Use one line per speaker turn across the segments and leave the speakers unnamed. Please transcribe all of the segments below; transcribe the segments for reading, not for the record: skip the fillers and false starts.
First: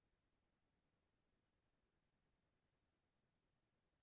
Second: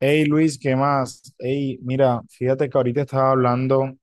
Hey Luis, ¿qué más? Hey, mira, fíjate que ahorita estaba hablando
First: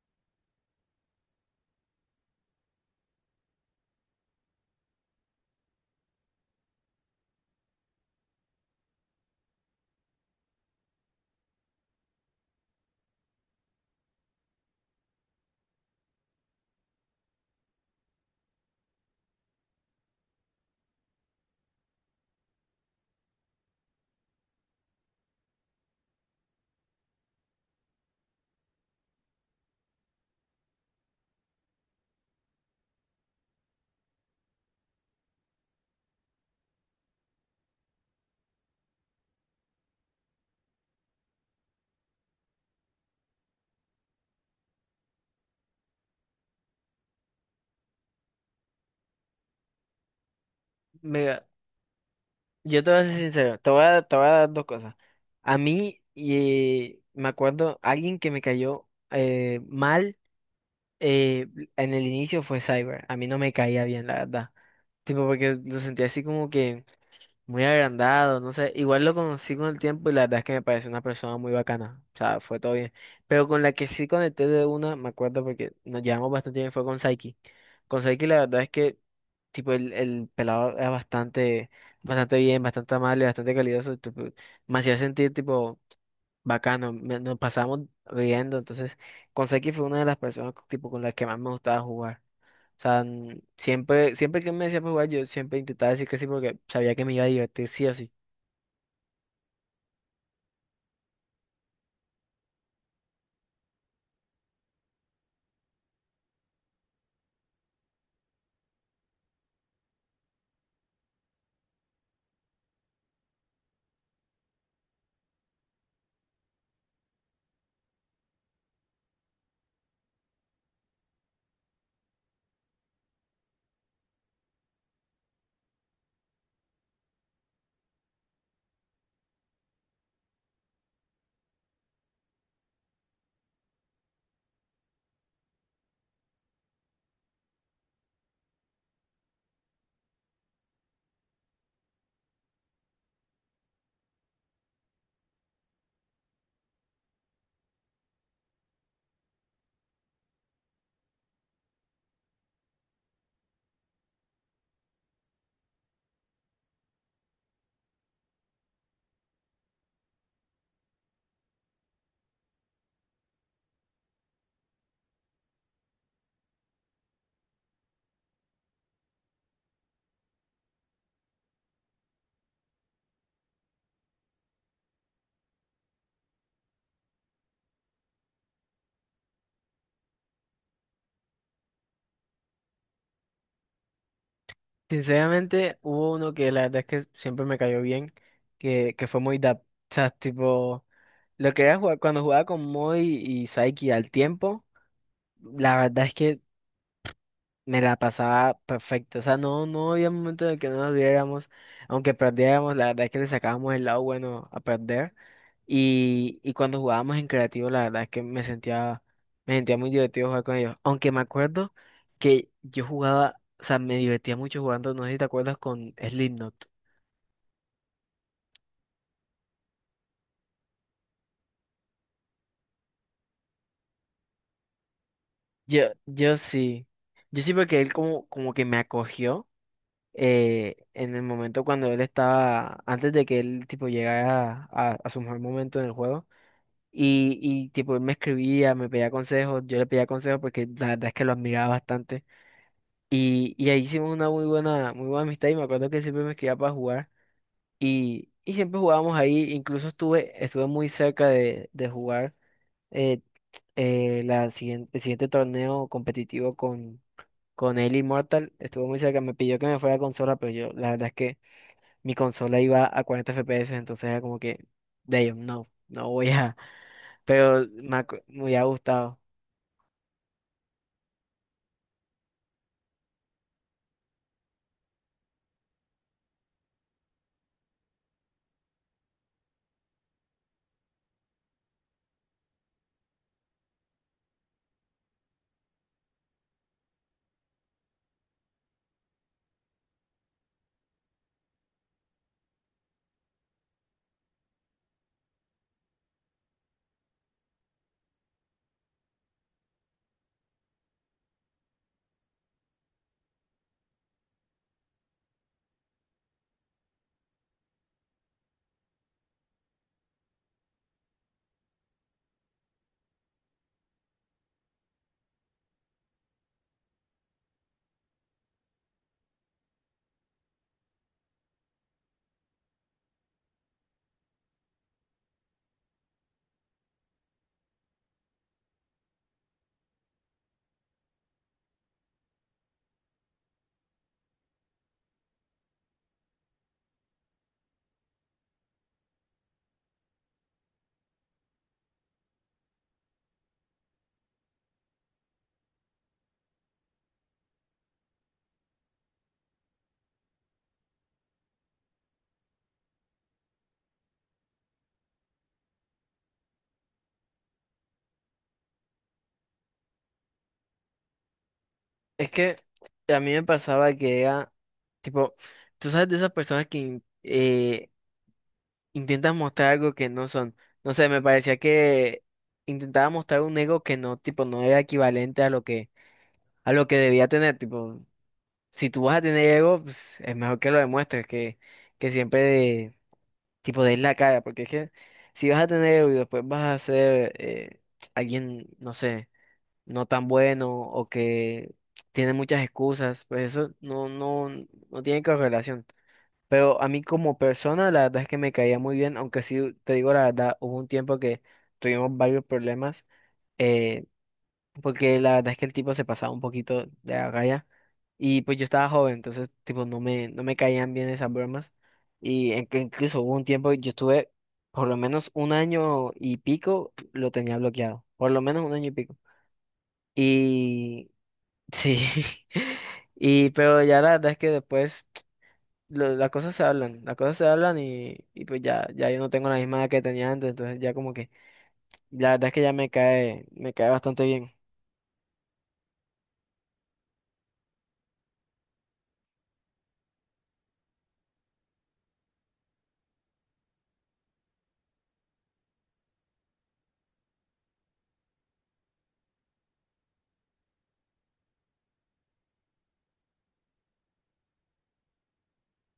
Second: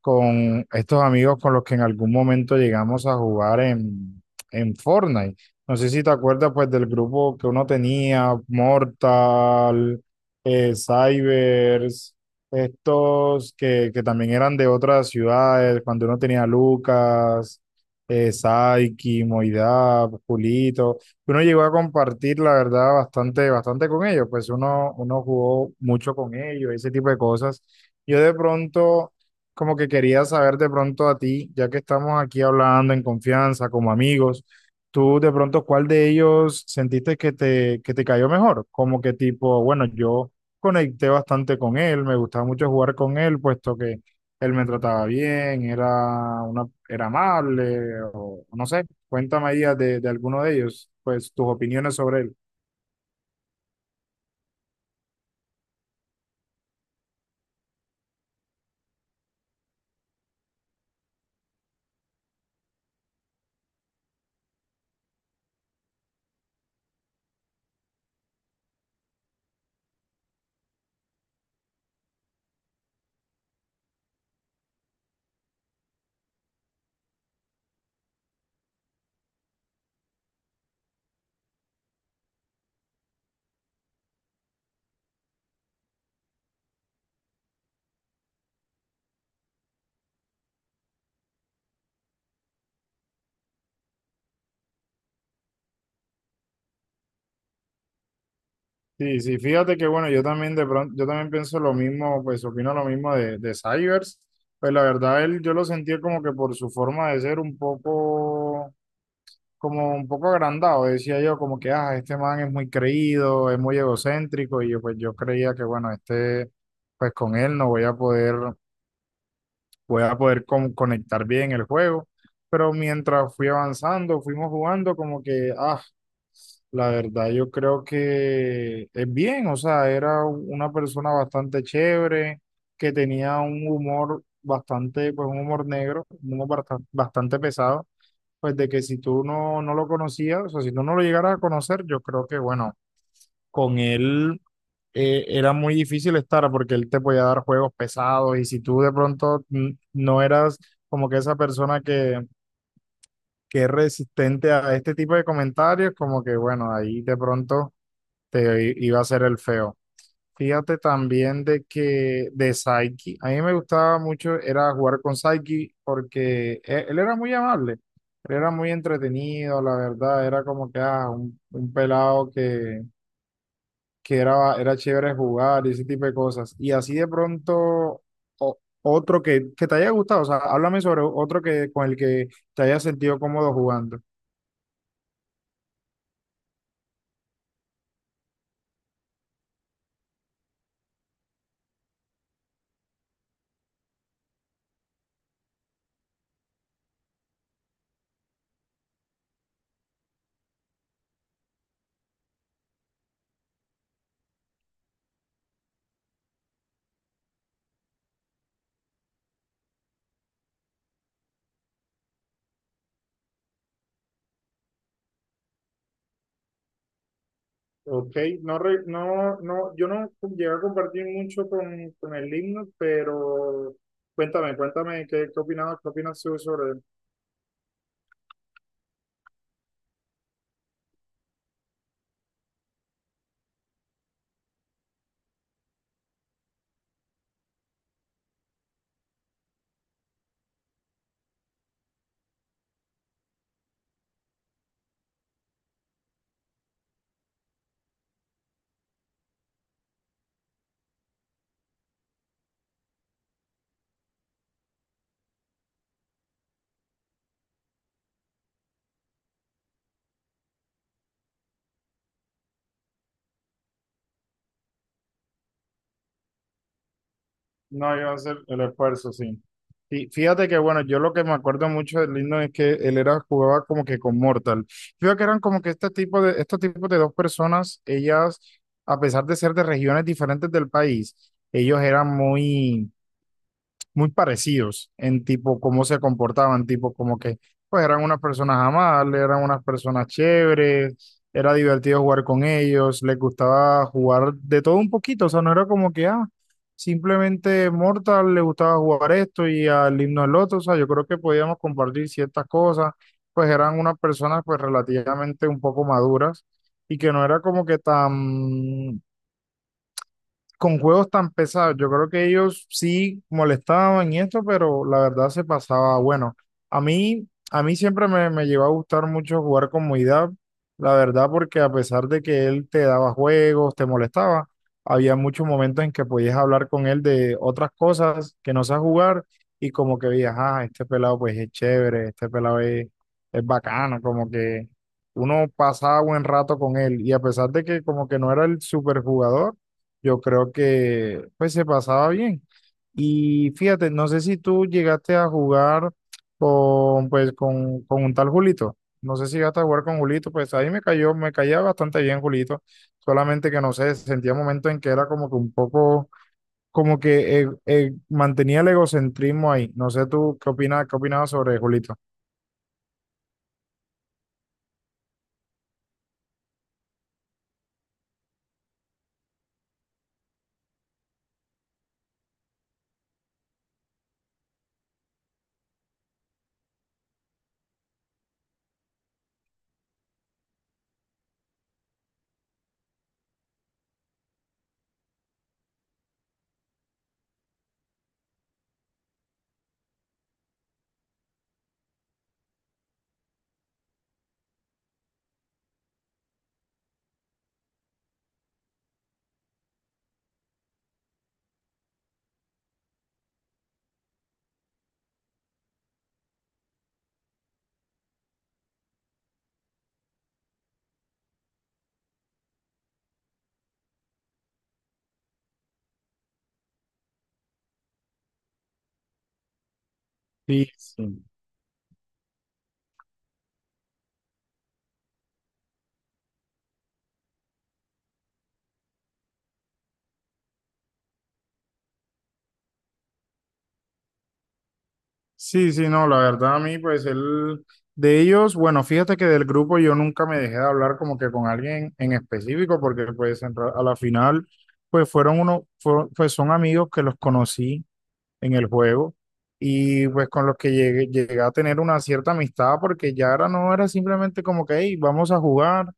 con estos amigos con los que en algún momento llegamos a jugar en Fortnite. No sé si te acuerdas pues del grupo que uno tenía, Mortal, Cybers, estos que también eran de otras ciudades, cuando uno tenía Lucas, Saiki, Moidab, Julito. Uno llegó a compartir, la verdad, bastante, bastante con ellos, pues uno jugó mucho con ellos, ese tipo de cosas. Yo de pronto como que quería saber de pronto a ti, ya que estamos aquí hablando en confianza, como amigos, tú de pronto, ¿cuál de ellos sentiste que te cayó mejor? Como que tipo, bueno, yo conecté bastante con él, me gustaba mucho jugar con él, puesto que él me trataba bien, era una, era amable, o no sé, cuéntame ahí de alguno de ellos, pues tus
Mira,
opiniones sobre él.
yo te voy a ser sincero, te voy a dar dos cosas. A mí, y me acuerdo, alguien que me cayó mal eh, en el inicio fue Cyber. A mí no me caía bien, la verdad. Tipo, porque lo sentía así como que muy agrandado, no sé, igual lo conocí con el tiempo y la verdad es que me pareció una persona muy bacana, o sea, fue todo bien. Pero con la que sí conecté de una, me acuerdo porque nos llevamos bastante bien, fue con Saiki. Con Saiki la verdad es que, tipo, el pelado era bastante, bastante bien, bastante amable, bastante calidoso, tipo, me hacía sentir, tipo, bacano, nos pasábamos riendo, entonces, con Saiki fue una de las personas, tipo, con las que más me gustaba jugar. O sea, siempre que me decía para jugar, yo siempre intentaba decir que sí porque sabía que me iba a divertir sí o sí.
Sí, sí, fíjate que bueno, yo también de pronto, yo también pienso lo mismo, pues opino lo mismo de Cybers. Pues la verdad, él yo lo sentía como que por su forma de ser un poco, como un poco agrandado, decía yo, como que, ah, este man es muy creído, es muy egocéntrico, y yo pues yo creía que bueno, este, pues con él no voy a poder, voy a poder conectar bien el juego. Pero mientras fui avanzando, fuimos jugando, como que, ah. La verdad, yo creo que es bien, o sea, era una persona bastante chévere, que tenía un humor bastante, pues un humor negro, un humor bastante pesado, pues de que si tú no lo conocías, o sea, si tú no lo llegaras a conocer, yo creo que, bueno, con él era muy difícil estar porque él te podía dar juegos pesados y si tú de pronto no eras como que esa persona que es resistente a este tipo de comentarios, como que, bueno, ahí de pronto te iba a ser el feo. Fíjate también de que de Saiki, a mí me gustaba mucho era jugar con Saiki porque él, era muy amable, él era muy entretenido, la verdad, era como que ah, un pelado que era, era chévere jugar y ese tipo de cosas. Y así de pronto, otro que te haya gustado, o sea, háblame sobre otro que con el que te hayas sentido cómodo jugando.
Sinceramente, hubo uno que la verdad es que siempre me cayó bien, que fue muy. O sea, tipo, lo que era jugar, cuando jugaba con Moy y Saiki al tiempo, la verdad es que me la pasaba perfecto. O sea, no había momento en el que no nos viéramos aunque perdiéramos, la verdad es que le sacábamos el lado bueno a perder. Y cuando jugábamos en creativo, la verdad es que me sentía muy divertido jugar con ellos. Aunque me acuerdo que yo jugaba, o sea, me divertía mucho jugando, no sé si te acuerdas con Slipknot.
Ok, no, yo no llegué a compartir mucho con el himno, pero cuéntame, cuéntame qué opinabas, qué
Yo,
opinas
yo
tú sobre él.
sí, yo sí porque él como, como que me acogió en el momento cuando él estaba, antes de que él tipo llegara a su mejor momento en el juego. Y tipo él me escribía, me pedía consejos, yo le pedía consejos porque la verdad es que lo admiraba bastante. Y ahí hicimos una muy buena amistad y me acuerdo que siempre me escribía para jugar y siempre jugábamos ahí, incluso estuve, estuve muy cerca de jugar eh, el siguiente torneo competitivo con él Immortal, estuvo muy cerca, me pidió que me fuera a consola, pero yo la verdad es que mi consola iba a 40 FPS, entonces era como que, damn, no voy a, pero
No, yo hacer
me
el
hubiera
esfuerzo,
gustado.
sí. Y fíjate que, bueno, yo lo que me acuerdo mucho del Lino es que él era, jugaba como que con Mortal. Fíjate que eran como que este tipo de, estos tipos de dos personas, ellas, a pesar de ser de regiones diferentes del país, ellos eran muy parecidos en tipo cómo se comportaban, tipo como que pues eran unas personas amables, eran unas personas chéveres, era divertido jugar con ellos, les gustaba jugar de todo un poquito, o sea, no era como que, ah, simplemente Mortal le gustaba jugar esto y al himno el otro, o sea, yo creo que podíamos compartir ciertas cosas, pues eran unas personas pues relativamente un poco maduras y que no era como que tan con juegos tan pesados. Yo creo que ellos sí molestaban y esto, pero la verdad se pasaba bueno. A mí siempre me llegó a gustar mucho jugar con Muidab, la verdad, porque a pesar de que él te daba juegos, te molestaba, había muchos momentos en que podías hablar con él de otras cosas que no sabes jugar y como que veías, ah, este pelado pues es chévere, este pelado es bacano, como que uno pasaba buen rato con él y a pesar de que como que no era el superjugador yo creo que pues se pasaba bien. Y fíjate, no sé si tú llegaste a jugar con pues con un tal Julito. No sé si llegaste a jugar con Julito, pues ahí me cayó, me caía bastante bien Julito. Solamente que no sé, sentía momentos en que era como que un poco, como que mantenía el egocentrismo ahí. No sé tú qué opinas, qué opinabas sobre Julito.
Es que a mí me pasaba que era, tipo, tú sabes de esas personas que intentan mostrar algo que no son. No sé, me parecía que intentaba mostrar un ego que no, tipo, no era equivalente a lo que debía tener. Tipo, si tú vas a tener ego, pues, es mejor que lo demuestres, que siempre, tipo, des la cara. Porque es que si vas a tener ego y después vas a ser alguien, no sé, no tan bueno o que tiene muchas excusas, pues eso no tiene correlación. Pero a mí como persona la verdad es que me caía muy bien, aunque sí te digo la verdad, hubo un tiempo que tuvimos varios problemas, eh, porque la verdad es que el tipo se pasaba un poquito de la raya y pues yo estaba joven, entonces tipo no me caían bien esas bromas y en que incluso hubo un tiempo que yo estuve por lo menos un año y pico, lo tenía bloqueado, por lo menos un año y pico.
Sí,
Y
sí.
sí, y pero ya la verdad es que después las cosas se hablan, las cosas se hablan y pues ya yo no tengo la misma edad que tenía antes, entonces ya como que la verdad es que ya me cae bastante bien.
Sí, sí, no, la verdad a mí, pues él, de ellos, bueno, fíjate que del grupo yo nunca me dejé de hablar como que con alguien en específico, porque pues en a la final, pues fueron uno, pues son amigos que los conocí en el juego y pues con los que llegué, llegué a tener una cierta amistad porque ya ahora no era simplemente como que, hey, vamos a jugar,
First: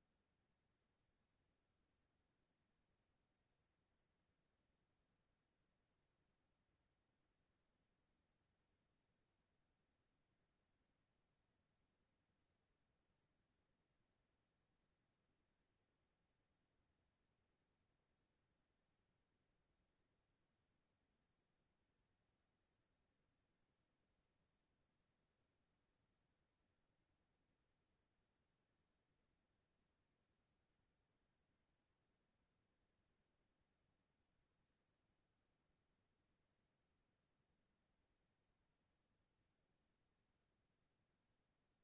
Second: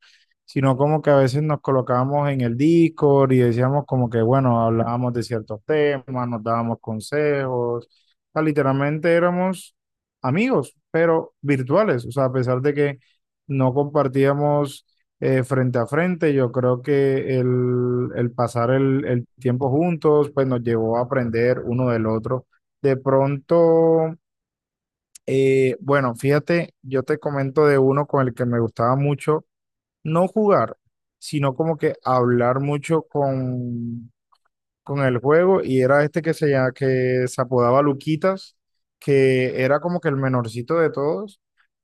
sino como que a veces nos colocábamos en el Discord y decíamos como que, bueno, hablábamos de ciertos temas, nos dábamos consejos, o sea, literalmente éramos amigos, pero virtuales, o sea, a pesar de que no compartíamos frente a frente. Yo creo que el pasar el tiempo juntos, pues nos llevó a aprender uno del otro. De pronto, bueno, fíjate, yo te comento de uno con el que me gustaba mucho no jugar, sino como que hablar mucho con el juego y era este que que se apodaba Luquitas, que era como que el menorcito de todos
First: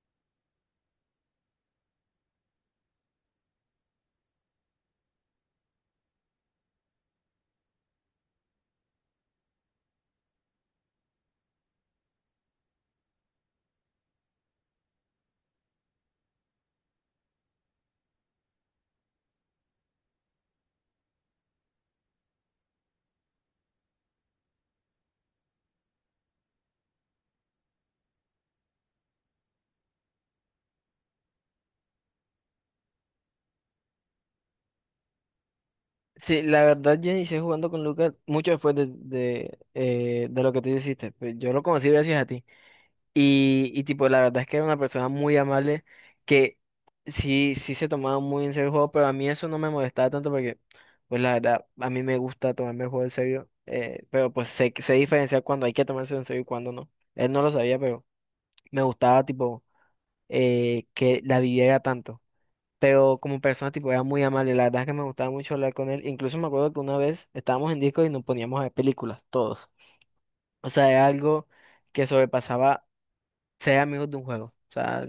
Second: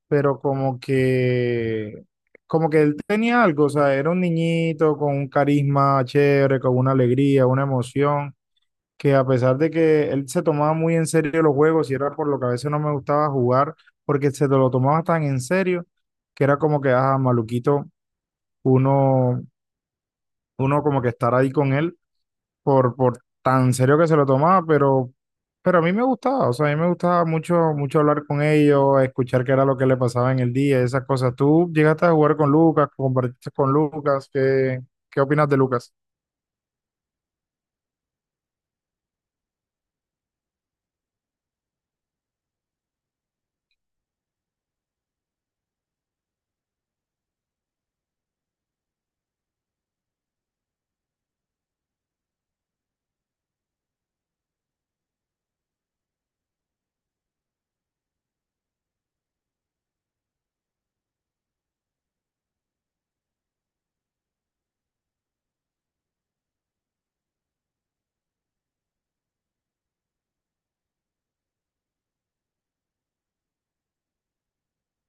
pero como que él tenía algo, o sea, era un niñito con un carisma chévere, con una alegría, una emoción, que a pesar de que él se tomaba muy en serio los juegos, y era por lo que a veces no me gustaba jugar, porque se lo tomaba tan en serio, que era como que, ah, maluquito, uno, uno como que estar ahí con él por tan serio que se lo tomaba, pero a mí me gustaba, o sea, a mí me gustaba mucho, mucho hablar con ellos, escuchar qué era lo que le pasaba en el día, esas cosas. ¿Tú llegaste a jugar con Lucas, compartiste con Lucas? ¿Qué, qué opinas de Lucas?
Sí, la verdad yo inicié jugando con Lucas mucho después de lo que tú hiciste, pues yo lo conocí gracias a ti. Y tipo, la verdad es que era una persona muy amable que sí, sí se tomaba muy en serio el juego, pero a mí eso no me molestaba tanto porque, pues la verdad, a mí me gusta tomarme el juego en serio, pero pues sé, sé diferenciar cuando hay que tomarse en serio y cuando no. Él no lo sabía, pero me gustaba tipo que la viviera tanto. Pero como persona, tipo, era muy amable. La verdad es que me gustaba mucho hablar con él. Incluso me acuerdo que una vez estábamos en disco y nos poníamos a ver películas, todos. O sea, era algo que sobrepasaba ser amigos de un juego. O sea,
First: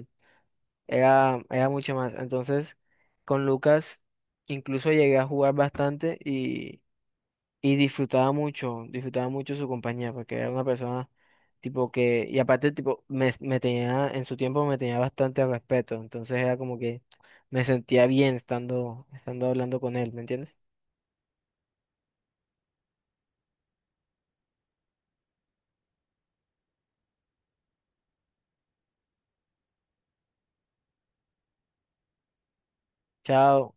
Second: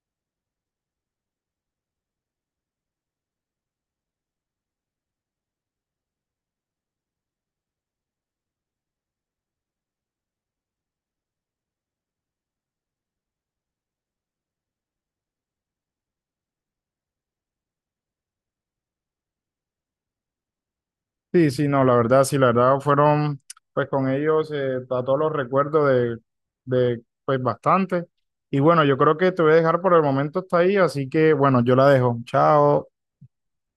era, era mucho más. Entonces, con Lucas incluso llegué a jugar bastante y disfrutaba mucho su compañía, porque era una persona tipo que, y aparte tipo, me tenía, en su tiempo me tenía bastante respeto, entonces era como que me sentía bien estando, estando hablando con él, ¿me entiendes?
Sí, sí, no, la verdad, sí, la verdad fueron, pues con ellos, a todos los recuerdos pues bastante. Y bueno, yo creo que te voy a dejar por el momento hasta ahí, así que bueno, yo la dejo. Chao.
Chao.